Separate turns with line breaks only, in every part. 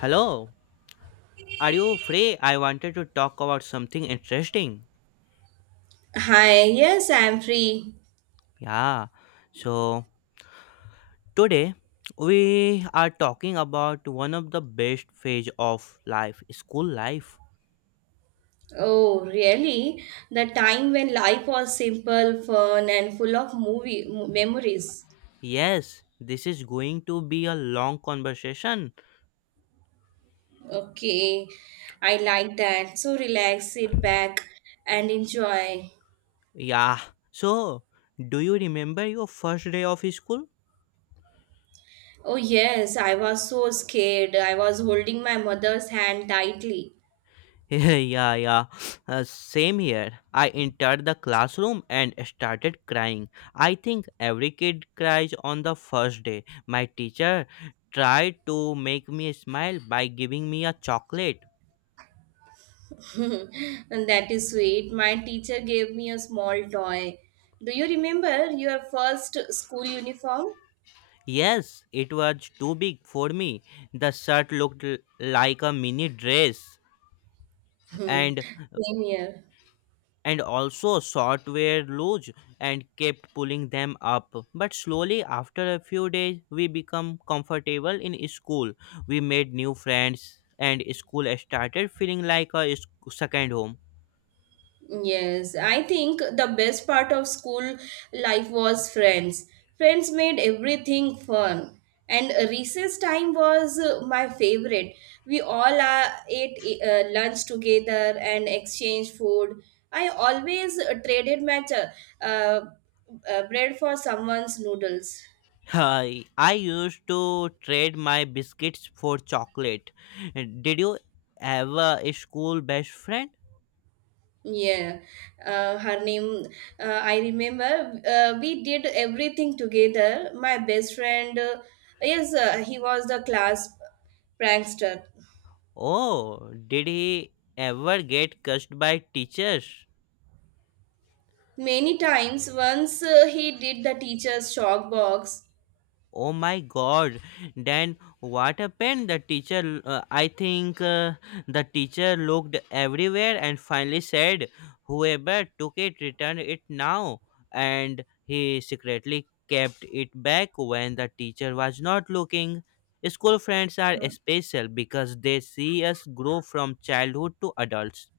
Hello, are you free? I wanted to talk about something interesting.
Hi, yes, I'm free.
Yeah, so today we are talking about one of the best phase of life, school life.
Oh, really? The time when life was simple, fun, and full of movie memories.
Yes, this is going to be a long conversation.
Okay, I like that. So relax, sit back, and enjoy.
Yeah, so do you remember your first day of school?
Oh, yes, I was so scared. I was holding my mother's hand tightly.
Yeah, yeah. Same here. I entered the classroom and started crying. I think every kid cries on the first day. My teacher tried to make me smile by giving me a chocolate.
And that is sweet. My teacher gave me a small toy. Do you remember your first school uniform?
Yes, it was too big for me. The shirt looked like a mini dress, and
Same here.
also short were loose and kept pulling them up. But slowly, after a few days, we become comfortable in school. We made new friends, and school started feeling like a second home.
Yes, I think the best part of school life was friends. Friends made everything fun. And recess time was my favorite. We all ate lunch together and exchanged food. I always traded my uh, bread for someone's noodles.
Hi, I used to trade my biscuits for chocolate. Did you ever a school best friend?
Yeah, her name, I remember. We did everything together. My best friend, yes, he was the class prankster.
Oh, did he ever get cursed by teachers?
Many times, once he did the teacher's shock box.
Oh my god. Then what happened? The teacher looked everywhere and finally said, "Whoever took it, return it now." And he secretly kept it back when the teacher was not looking. School friends are special because they see us grow from childhood to adults.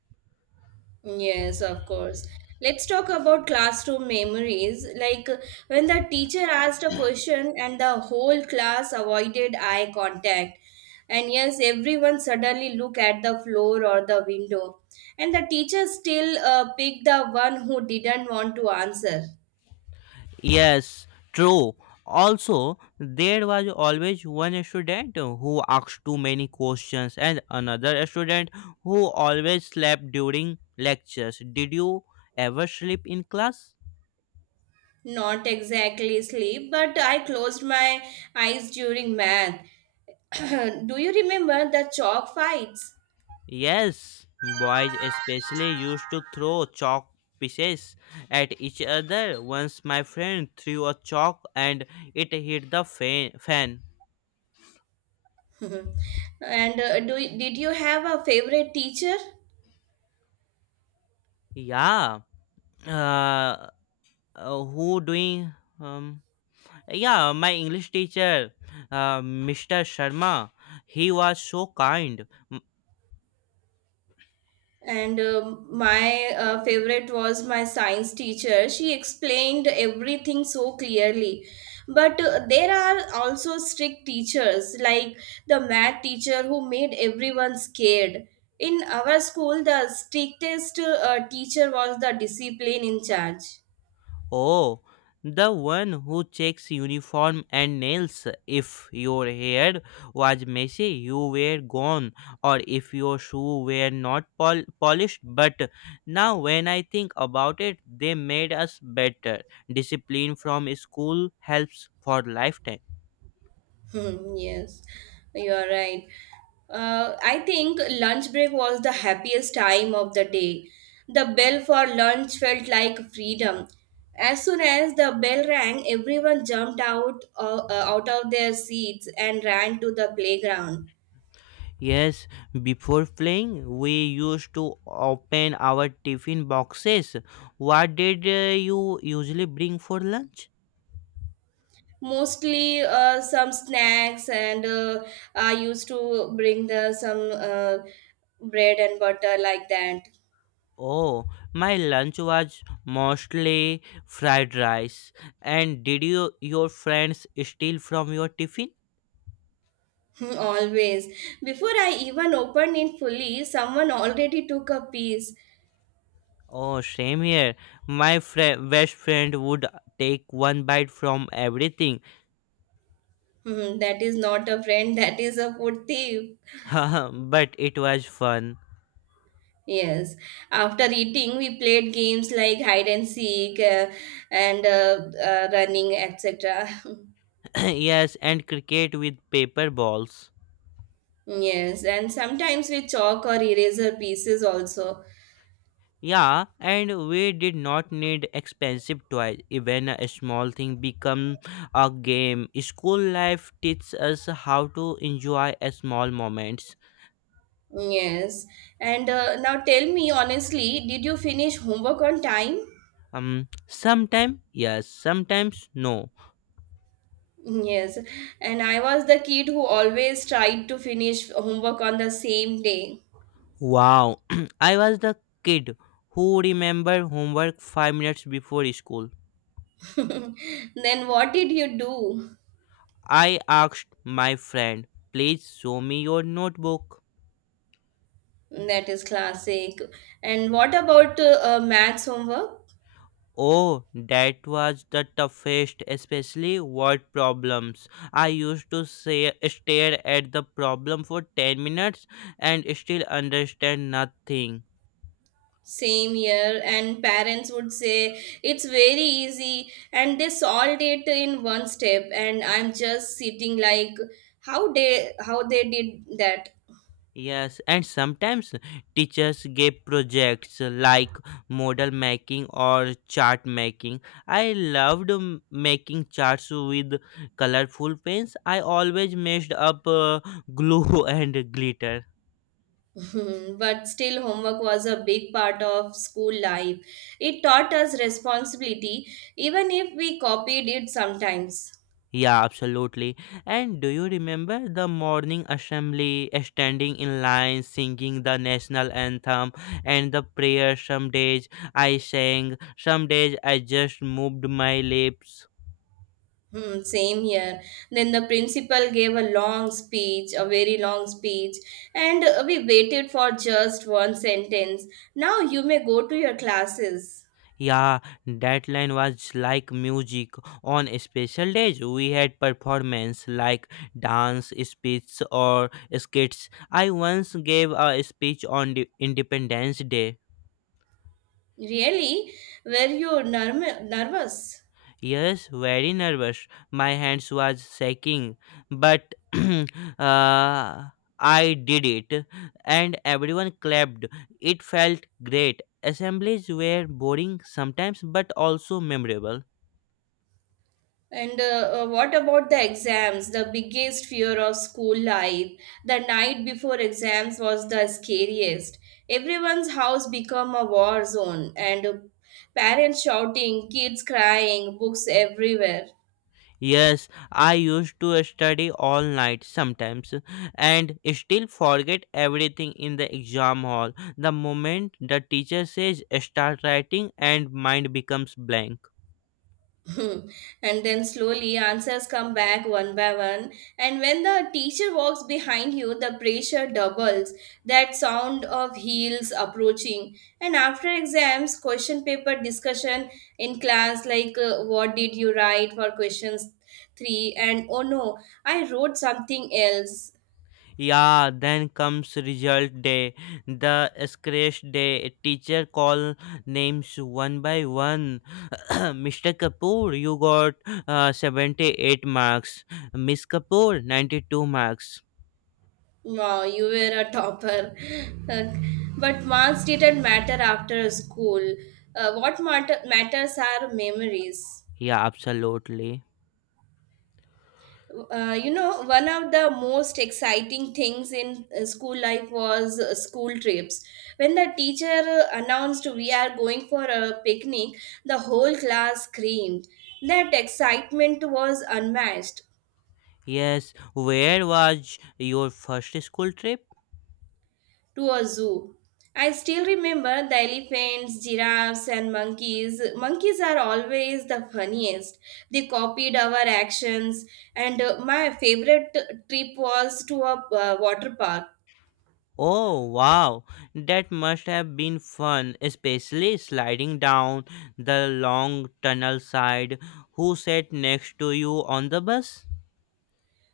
Yes, of course. Let's talk about classroom memories. Like when the teacher asked a question and the whole class avoided eye contact. And yes, everyone suddenly look at the floor or the window. And the teacher still picked the one who didn't want to answer.
Yes, true. Also, there was always one student who asked too many questions and another student who always slept during lectures. Did you ever sleep in class?
Not exactly sleep, but I closed my eyes during math. Do you remember the chalk fights?
Yes, boys especially used to throw chalk pieces at each other. Once my friend threw a chalk and it hit the fan.
Mhm. And do did you have a favorite teacher?
Yeah. Uh, who doing um Yeah, my English teacher, Mr. Sharma, he was so kind. M-
And my favorite was my science teacher. She explained everything so clearly. But there are also strict teachers, like the math teacher who made everyone scared. In our school, the strictest teacher was the discipline in charge.
Oh, the one who checks uniform and nails. If your hair was messy, you were gone, or if your shoe were not polished. But now, when I think about it, they made us better. Discipline from school helps for lifetime.
Hmm, yes, you are right. I think lunch break was the happiest time of the day. The bell for lunch felt like freedom. As soon as the bell rang, everyone jumped out of their seats and ran to the playground.
Yes, before playing, we used to open our tiffin boxes. What did you usually bring for lunch?
Mostly, some snacks and I used to bring the some bread and butter like that.
Oh, my lunch was mostly fried rice. And did you your friends steal from your tiffin?
Always. Before I even opened it fully, someone already took a piece.
Oh, same here. My fri best friend would take one bite from everything.
Hmm, that is not a friend, that is a food thief.
But it was fun.
Yes. After eating, we played games like hide and seek, and running, etc.
Yes, and cricket with paper balls.
Yes. And sometimes with chalk or eraser pieces also.
Yeah, and we did not need expensive toys. Even a small thing become a game. School life teaches us how to enjoy a small moments.
Yes. And now tell me honestly, did you finish homework on time?
Sometimes yes, sometimes no.
Yes, and I was the kid who always tried to finish homework on the same day.
Wow. I was the kid who remembered homework 5 minutes before school.
Then what did you do?
I asked my friend, "Please show me your notebook."
That is classic. And what about maths homework?
Oh, that was the toughest, especially word problems. I used to say, stare at the problem for 10 minutes and still understand nothing.
Same year, and parents would say it's very easy, and they solved it in one step. And I'm just sitting like, how they did that?
Yes, and sometimes teachers gave projects like model making or chart making. I loved making charts with colorful pens. I always messed up glue and glitter.
Hmm, but still, homework was a big part of school life. It taught us responsibility, even if we copied it sometimes.
Yeah, absolutely. And do you remember the morning assembly, standing in line, singing the national anthem and the prayer? Some days I sang, some days I just moved my lips.
Hmm, same here. Then the principal gave a long speech, a very long speech, and we waited for just one sentence. Now you may go to your classes.
Yeah, that line was like music. On special days, we had performance like dance, speech, or skits. I once gave a speech on the Independence Day.
Really? Were you nervous?
Yes, very nervous. My hands was shaking, but uh, I did it, and everyone clapped. It felt great. Assemblies were boring sometimes, but also memorable.
And what about the exams? The biggest fear of school life. The night before exams was the scariest. Everyone's house become a war zone and parents shouting, kids crying, books everywhere.
Yes, I used to study all night sometimes and still forget everything in the exam hall. The moment the teacher says start writing and mind becomes blank.
Hmm. And then slowly answers come back one by one, and when the teacher walks behind you, the pressure doubles, that sound of heels approaching. And after exams, question paper discussion in class like what did you write for questions 3, and oh no, I wrote something else.
Yeah, then comes result day, the scratch day. Teacher call names one by one. Mr. Kapoor, you got 78 marks. Miss Kapoor, 92 marks.
Wow, you were a topper. Uh, but marks didn't matter after school, what matters are memories.
Yeah, absolutely.
You know, one of the most exciting things in school life was school trips. When the teacher announced we are going for a picnic, the whole class screamed. That excitement was unmatched.
Yes, where was your first school trip?
To a zoo. I still remember the elephants, giraffes, and monkeys. Monkeys are always the funniest. They copied our actions, and my favorite trip was to a water park.
Oh, wow. That must have been fun, especially sliding down the long tunnel side. Who sat next to you on the bus?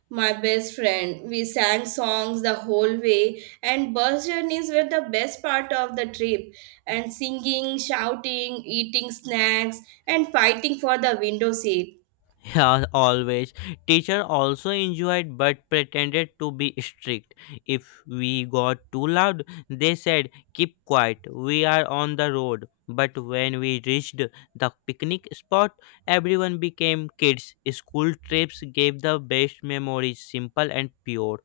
My best friend, we sang songs the whole way, and bus journeys were the best part of the trip. And singing, shouting, eating snacks, and fighting for the window seat.
Yeah, always. Teacher also enjoyed but pretended to be strict. If we got too loud, they said, "Keep quiet, we are on the road." But when we reached the picnic spot, everyone became kids. School trips gave the best memories, simple and pure.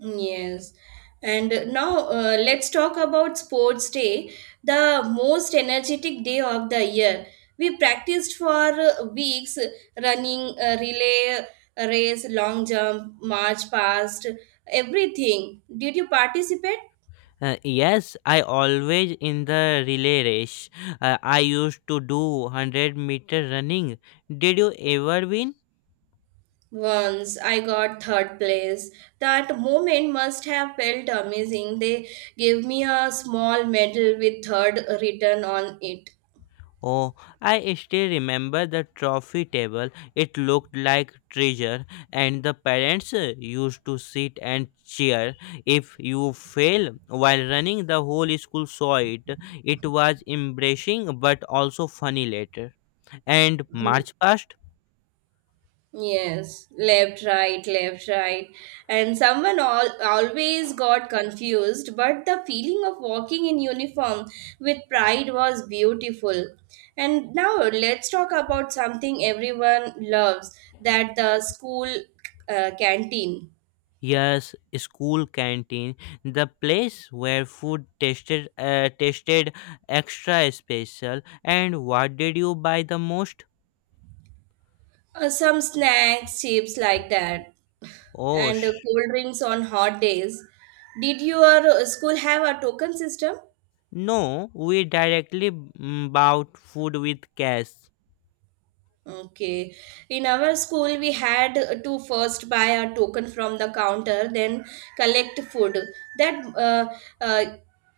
Yes. And now let's talk about sports day, the most energetic day of the year. We practiced for weeks running, relay, race, long jump, march past, everything. Did you participate?
Yes, I always in the relay race. I used to do 100-meter running. Did you ever win?
Once I got third place. That moment must have felt amazing. They gave me a small medal with third written on it.
Oh, I still remember the trophy table. It looked like treasure, and the parents used to sit and cheer. If you fail while running, the whole school saw it. It was embarrassing but also funny later. And March past.
Yes, left, right, left, right. And always got confused, but the feeling of walking in uniform with pride was beautiful. And now let's talk about something everyone loves, that the school canteen.
Yes, school canteen, the place where food tasted extra special. And what did you buy the most?
Some snacks, chips like that,
Oh,
and cold drinks on hot days. Did your school have a token system?
no, we directly bought food with cash.
Okay. In our school, we had to first buy a token from the counter, then collect food. That uh,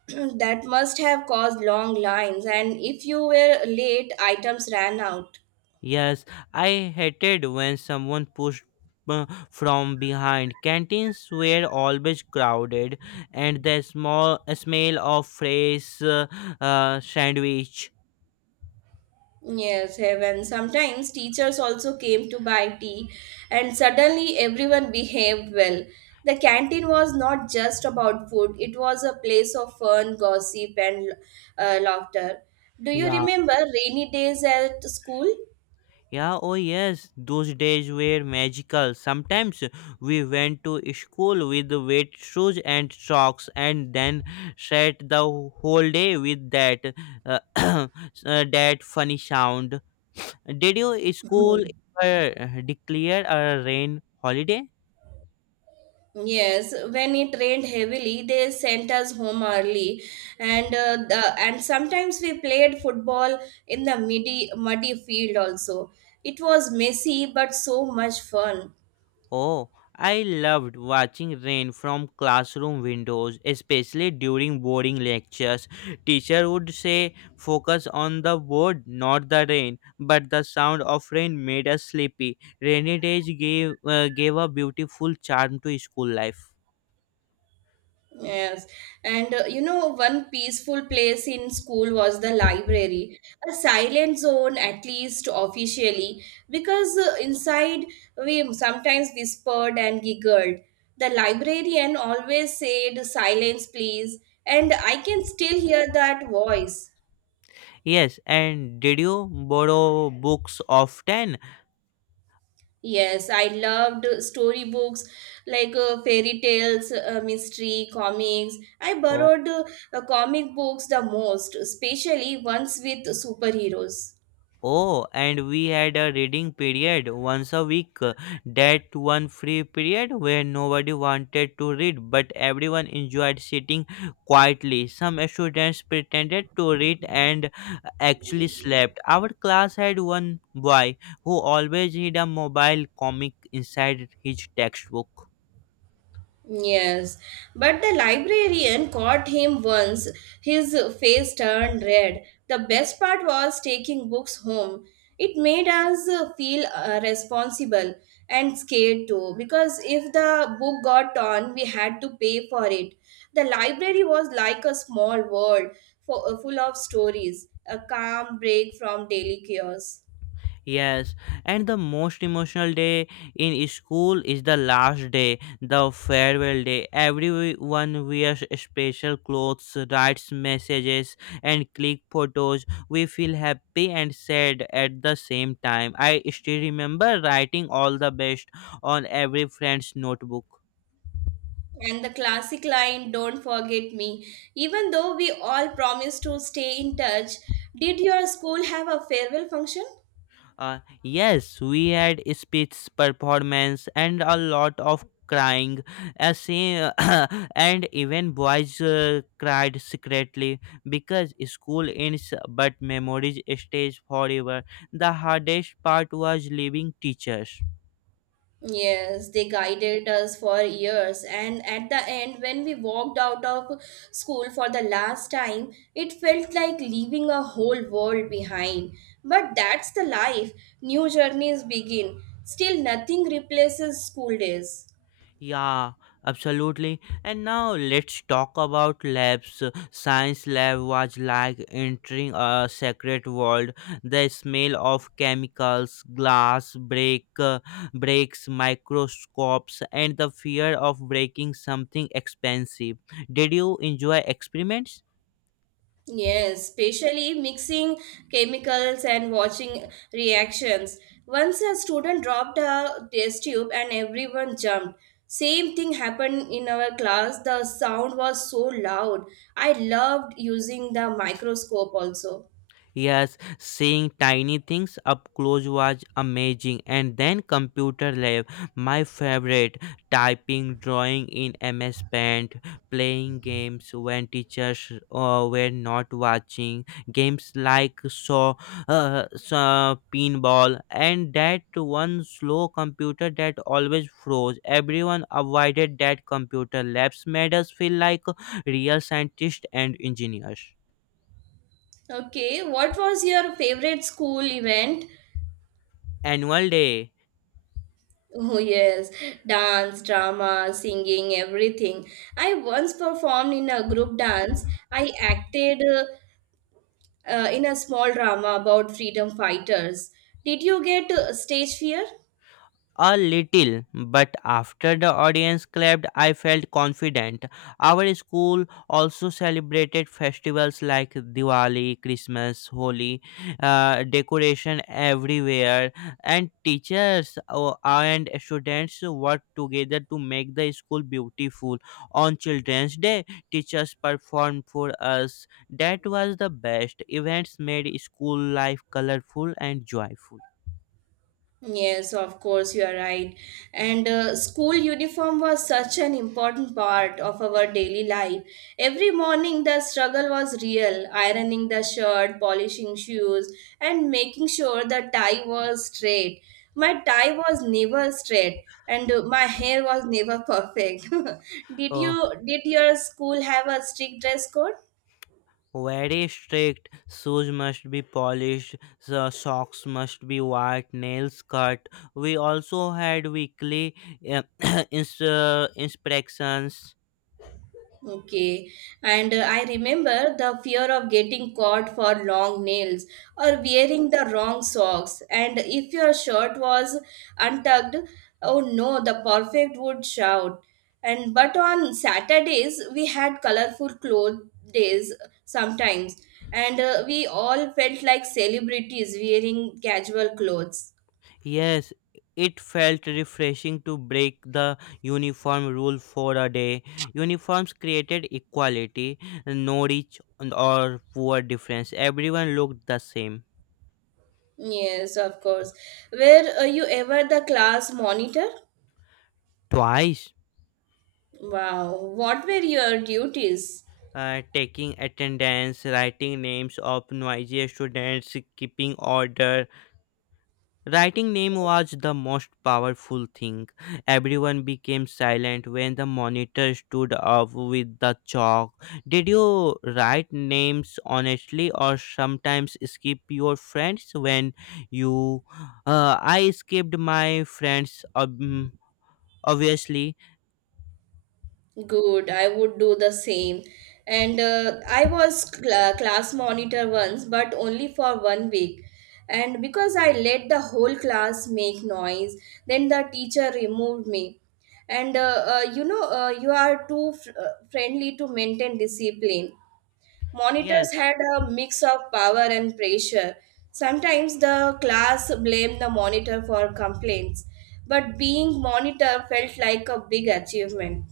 that must have caused long lines, and if you were late, items ran out.
Yes, I hated when someone pushed from behind. Canteens were always crowded, and the small smell of fresh sandwich.
Yes, heaven. Sometimes teachers also came to buy tea, and suddenly everyone behaved well. The canteen was not just about food, it was a place of fun, gossip, and laughter. Do you
Yeah.
remember rainy days at school?
Yeah, oh yes, those days were magical. Sometimes we went to school with wet shoes and socks and then sat the whole day with that uh, uh, that funny sound. Did your school
Mhm.
ever declare a rain holiday?
Yes, when it rained heavily, they sent us home early, and sometimes we played football in the muddy muddy field also. It was messy but so much fun.
Oh, I loved watching rain from classroom windows, especially during boring lectures. Teacher would say, focus on the board, not the rain. But the sound of rain made us sleepy. Rainy days gave a beautiful charm to school life.
Yes, and you know, one peaceful place in school was the library, a silent zone, at least officially, because inside we sometimes whispered and giggled. The librarian always said, "Silence, please," and I can still hear that voice.
Yes, and did you borrow books often?
Yes, I loved storybooks like fairy tales, mystery, comics. I
Oh,
borrowed comic books the most, especially ones with superheroes.
oh, and we had a reading period once a week. That one free period where nobody wanted to read, but everyone enjoyed sitting quietly. Some students pretended to read and actually slept. Our class had one boy who always hid a mobile comic inside his textbook.
Yes, but the librarian caught him once. His face turned red. The best part was taking books home. It made us feel responsible and scared too, because if the book got torn, we had to pay for it. The library was like a small world full of stories, a calm break from daily chaos.
Yes, and the most emotional day in school is the last day, the farewell day. Everyone wears special clothes, writes messages, and click photos. We feel happy and sad at the same time. I still remember writing all the best on every friend's notebook.
And the classic line, "Don't forget me." Even though we all promised to stay in touch, did your school have a farewell function?
Yes, we had speech performance and a lot of crying. As scene- and even boys cried secretly because school ends but memories stays forever. The hardest part was leaving teachers.
Yes, they guided us for years, and at the end, when we walked out of school for the last time, it felt like leaving a whole world behind. But that's the life. New journeys begin. Still, nothing replaces school days.
Yeah, absolutely. And now let's talk about labs. Science lab was like entering a secret world. The smell of chemicals, breaks, microscopes, and the fear of breaking something expensive. Did you enjoy experiments?
Yes, especially mixing chemicals and watching reactions. Once a student dropped a test tube and everyone jumped. Same thing happened in our class. The sound was so loud. I loved using the microscope also.
Yes, seeing tiny things up close was amazing. And then computer lab, my favorite. Typing, drawing in MS Paint, playing games when teachers were not watching. Games like saw pinball, and that one slow computer that always froze. Everyone avoided that computer. Labs made us feel like real scientists and engineers.
Okay, what was your favorite school event?
Annual day.
Oh, yes, dance, drama, singing, everything. I once performed in a group dance. I acted in a small drama about freedom fighters. Did you get stage fear?
A little, but after the audience clapped, I felt confident. Our school also celebrated festivals like Diwali, Christmas, Holi, decoration everywhere, and teachers and students worked together to make the school beautiful. On Children's Day, teachers performed for us. That was the best. Events made school life colorful and joyful.
Yes, of course, you are right. And school uniform was such an important part of our daily life. Every morning, the struggle was real, ironing the shirt, polishing shoes, and making sure the tie was straight. My tie was never straight, and my hair was never perfect. did
Uh,
you did your school have a strict dress code?
Very strict. Shoes must be polished, so socks must be white, nails cut. We also had weekly uh, inspections.
Okay, and I remember the fear of getting caught for long nails or wearing the wrong socks. And if your shirt was untucked, oh no, the perfect would shout. And but on Saturdays, we had colorful clothes days sometimes, and we all felt like celebrities wearing casual clothes.
Yes, it felt refreshing to break the uniform rule for a day. Uniforms created equality, no rich or poor difference. Everyone looked the same.
Yes, of course. Were you ever the class monitor?
Twice.
Wow, what were your duties?
Taking attendance, writing names of noisy students, keeping order. Writing name was the most powerful thing. Everyone became silent when the monitor stood up with the chalk. Did you write names honestly or sometimes skip your friends when you I skipped my friends obviously.
Good, I would do the same. And I was class monitor once, but only for one week. And because I let the whole class make noise, then the teacher removed me. And you know, you are too friendly to maintain discipline.
Yes.
Monitors had a mix of power and pressure. Sometimes the class blamed the monitor for complaints, but being monitor felt like a big achievement.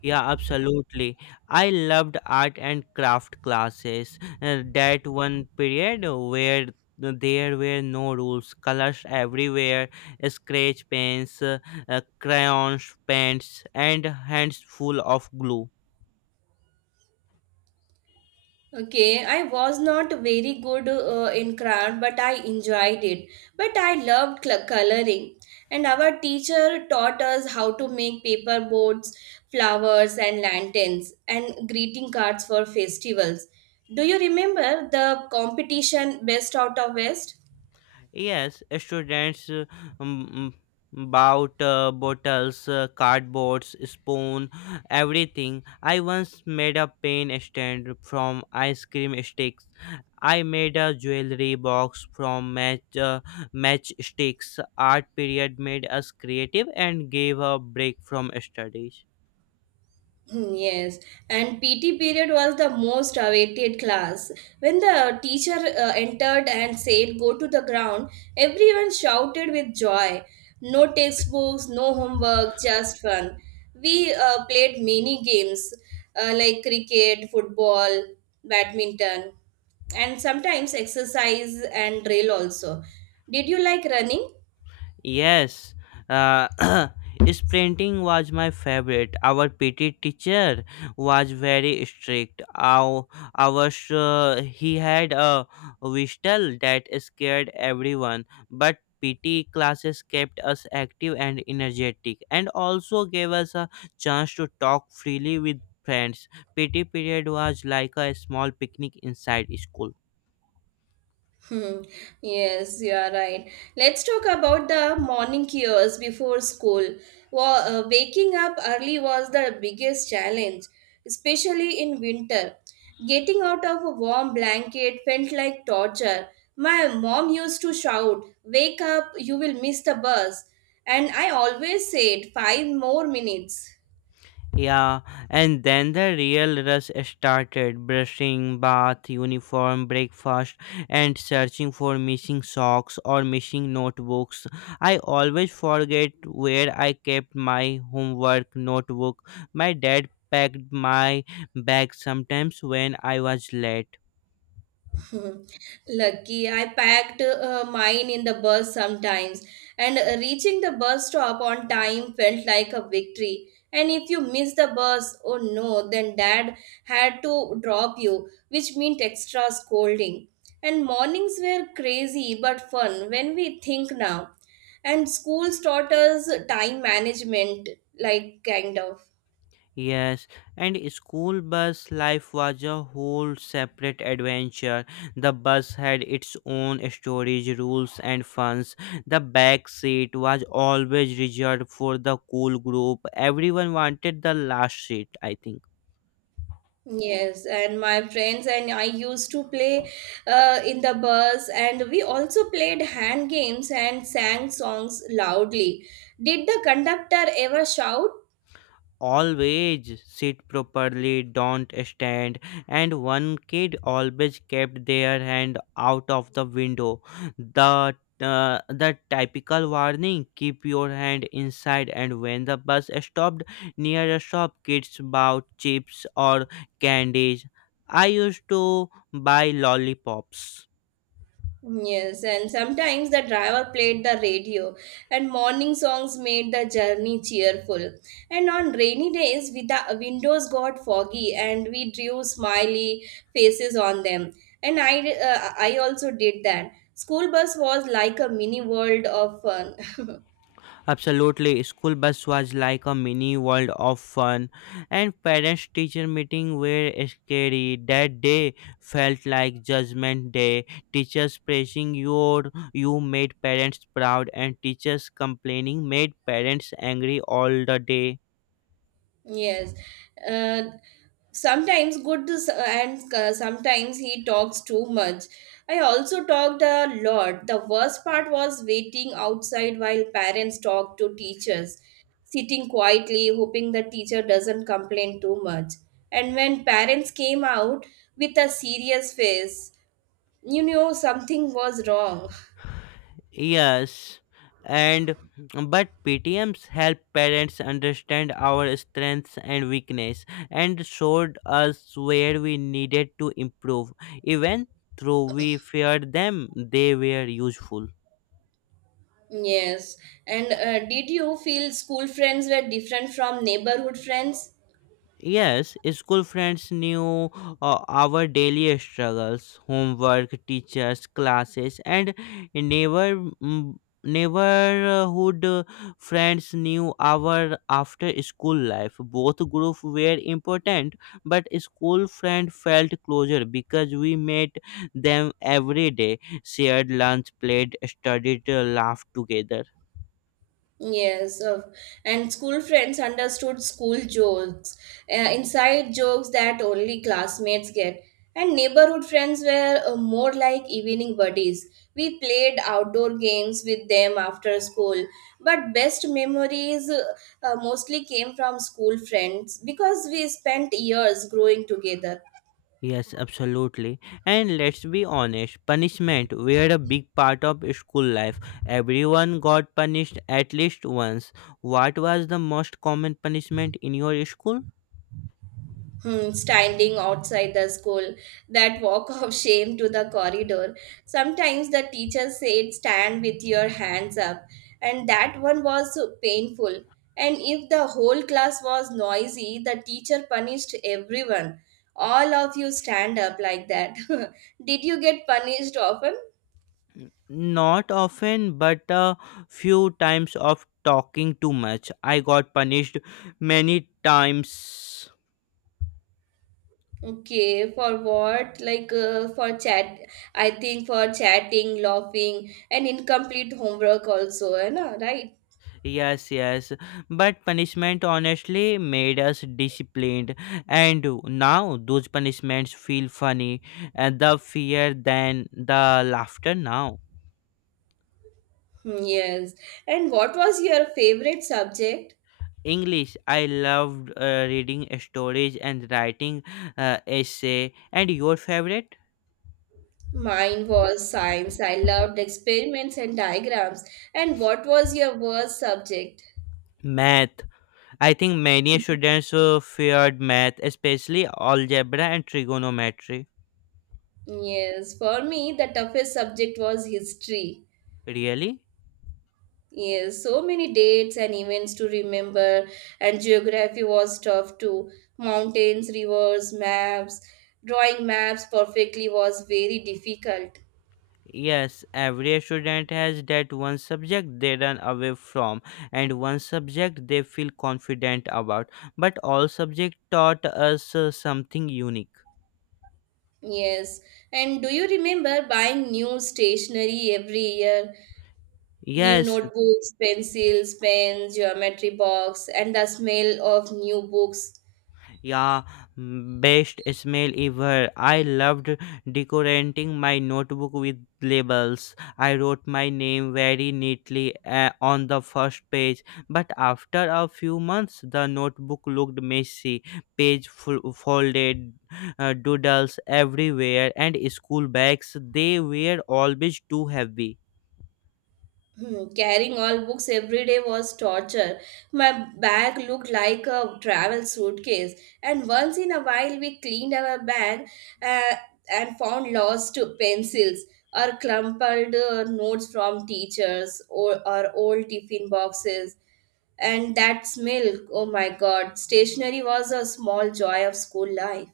Yeah, absolutely. I loved art and craft classes. That one period where there were no rules, colors everywhere, scratch pens, crayons, paints, and hands full of glue.
Okay, I was not very good in craft, but I enjoyed it. But I loved coloring, and our teacher taught us how to make paper boats, flowers, and lanterns, and greeting cards for festivals. Do you remember the competition Best Out of West?
Yes, students um, bought bottles, cardboards, spoon, everything. I once made a pen stand from ice cream sticks. I made a jewelry box from matchsticks. Art period made us creative and gave a break from studies.
Hmm, yes, and PT period was the most awaited class. When the teacher entered and said, "Go to the ground," everyone shouted with joy. No textbooks, no homework, just fun. We played many games like cricket, football, badminton, and sometimes exercise and drill also. Did you like running?
Yes, uh, sprinting was my favorite. Our PT teacher was very strict. He had a whistle that scared everyone, but PT classes kept us active and energetic, and also gave us a chance to talk freely with friends. PT period was like a small picnic inside school.
Hmm, yes, you are right. Let's talk about the morning years before school. Waking up early was the biggest challenge, especially in winter. Getting out of a warm blanket felt like torture. My mom used to shout, "Wake up, you will miss the bus." And I always said, "Five more minutes."
Yeah, and then the real rush started brushing, bath, uniform, breakfast, and searching for missing socks or missing notebooks. I always forget where I kept my homework notebook. My dad packed my bag sometimes when I was late.
Lucky, I packed mine in the bus sometimes, and reaching the bus stop on time felt like a victory. And if you miss the bus, oh no, then dad had to drop you, which meant extra scolding. And mornings were crazy but fun when we think now. And schools taught us time management, like kind of.
Yes, and school bus life was a whole separate adventure. The bus had its own storage rules and funs. The back seat was always reserved for the cool group. Everyone wanted the last seat, I think.
Yes, and my friends and I used to play in the bus, and we also played hand games and sang songs loudly. Did the conductor ever shout?
Always sit properly, don't stand, and one kid always kept their hand out of the window. The the typical warning, keep your hand inside. And when the bus stopped near a shop, kids bought chips or candies. I used to buy lollipops.
Yes, and sometimes the driver played the radio, and morning songs made the journey cheerful. And on rainy days, with the windows got foggy, and we drew smiley faces on them. And I also did that. School bus was like a mini world of fun.
Absolutely, school bus was like a mini world of fun, and parents teacher meeting were scary. That day felt like judgment day. Teachers praising your you made parents proud, and teachers complaining made parents angry all the day.
Yes. Uh, Sometimes good s- and sometimes he talks too much. I also talked a lot. The worst part was waiting outside while parents talk to teachers, sitting quietly, hoping the teacher doesn't complain too much. And when parents came out with a serious face, you know something was wrong.
Yes, and but PTMs help parents understand our strengths and weakness and showed us where we needed to improve. Even though we feared them, they were useful.
Yes. And did you feel school friends were different from neighborhood friends?
Yes, school friends knew our daily struggles, homework, teachers, classes, and neighbor mm, neighborhood friends knew our after school life. Both groups were important, but school friend felt closer because we met them every day, shared lunch, played, studied, laughed together.
Yes, of and school friends understood school jokes, inside jokes that only classmates get. And neighborhood friends were more like evening buddies. We played outdoor games with them after school. But best memories mostly came from school friends because we spent years growing together.
Yes, absolutely. And let's be honest, punishment were a big part of school life. Everyone got punished at least once. What was the most common punishment in your school?
Hmm, standing outside the school, that walk of shame to the corridor. Sometimes the teacher said, "Stand with your hands up," and that one was so painful. And if the whole class was noisy, the teacher punished everyone. All of you stand up like that. Did you get punished often?
Not often, but a few times of talking too much. I got punished many times.
Okay, for what? Like for chat, I think for chatting, laughing, and incomplete homework also, eh, na, right?
Yes, yes. But punishment honestly made us disciplined, and now those punishments feel funny, and the fear than the laughter now.
Mm, yes. And what was your favorite subject?
English, I loved reading stories and writing essay. And your favorite?
Mine was science. I loved experiments and diagrams. And what was your worst subject?
Math. I think many students feared math, especially algebra and trigonometry.
Yes. For me, the toughest subject was history.
Really?
Yes. So many dates and events to remember. And geography was tough too. Mountains, rivers, maps. Drawing maps perfectly was very difficult.
Yes, every student has that one subject they run away from and one subject they feel confident about, but all subjects taught us something unique.
Yes. And do you remember buying new stationery every year? New
Yes.
notebooks, pencils, pens, geometry box, and the smell of new books.
Yeah, best smell ever. I loved decorating my notebook with labels. I wrote my name very neatly on the first page, but after a few months, the notebook looked messy. Page folded, doodles everywhere, and school bags they were always too heavy.
Hmm, carrying all books every day was torture. My bag looked like a travel suitcase, and once in a while we cleaned our bag uh, and found lost pencils or crumpled notes from teachers or old tiffin boxes, and that smell, oh my god, stationery was a small joy of school life.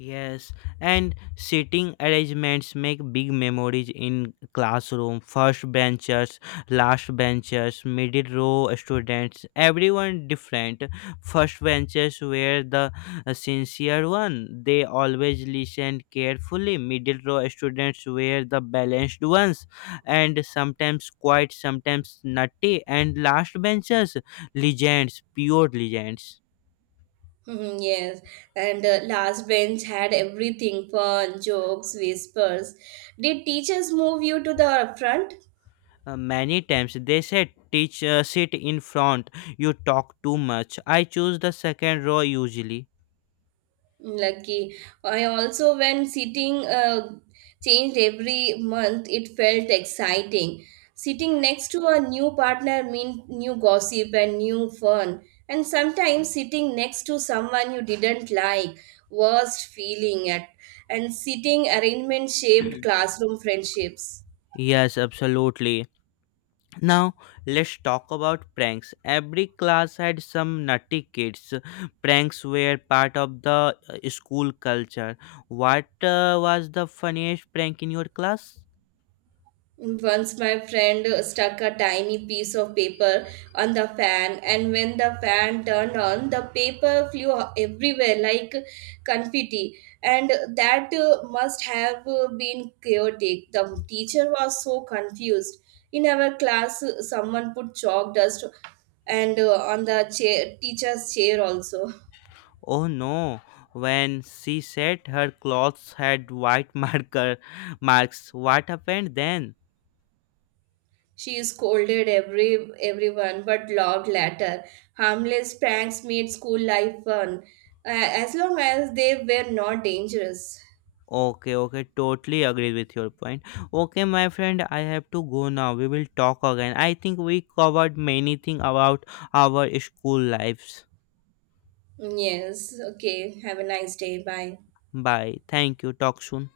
Yes, and seating arrangements make big memories in classroom. First benchers, last benchers, middle row students, everyone different. First benchers were the sincere one. They always listened carefully. Middle row students were the balanced ones and sometimes quiet, sometimes nutty. And last benchers, legends, pure legends.
Mhm, yes, and last bench had everything fun, jokes, whispers. Did teachers move you to the front?
Many times they said, teach, sit in front, you talk too much. I choose the second row usually.
Lucky. I also, when sitting changed every month, it felt exciting. Sitting next to a new partner meant new gossip and new fun. And sometimes sitting next to someone you didn't like, worst feeling at. And sitting arrangement shaped classroom friendships.
Yes, absolutely. Now let's talk about pranks. Every class had some nutty kids. Pranks were part of the school culture. What was the funniest prank in your class?
Once my friend stuck a tiny piece of paper on the fan, and when the fan turned on, the paper flew everywhere like confetti. And that must have been chaotic. The teacher was so confused. In our class, someone put chalk dust and on the chair, teacher's chair also.
Oh no, when she said her clothes had white marker marks, what happened then?
She scolded everyone, but loved latter. Harmless pranks made school life fun, as long as they were not dangerous.
Okay, okay, totally agree with your point. Okay, my friend, I have to go now. We will talk again. I think we covered many things about our school lives.
Yes. Okay. Have a nice day. Bye.
Bye. Thank you. Talk soon.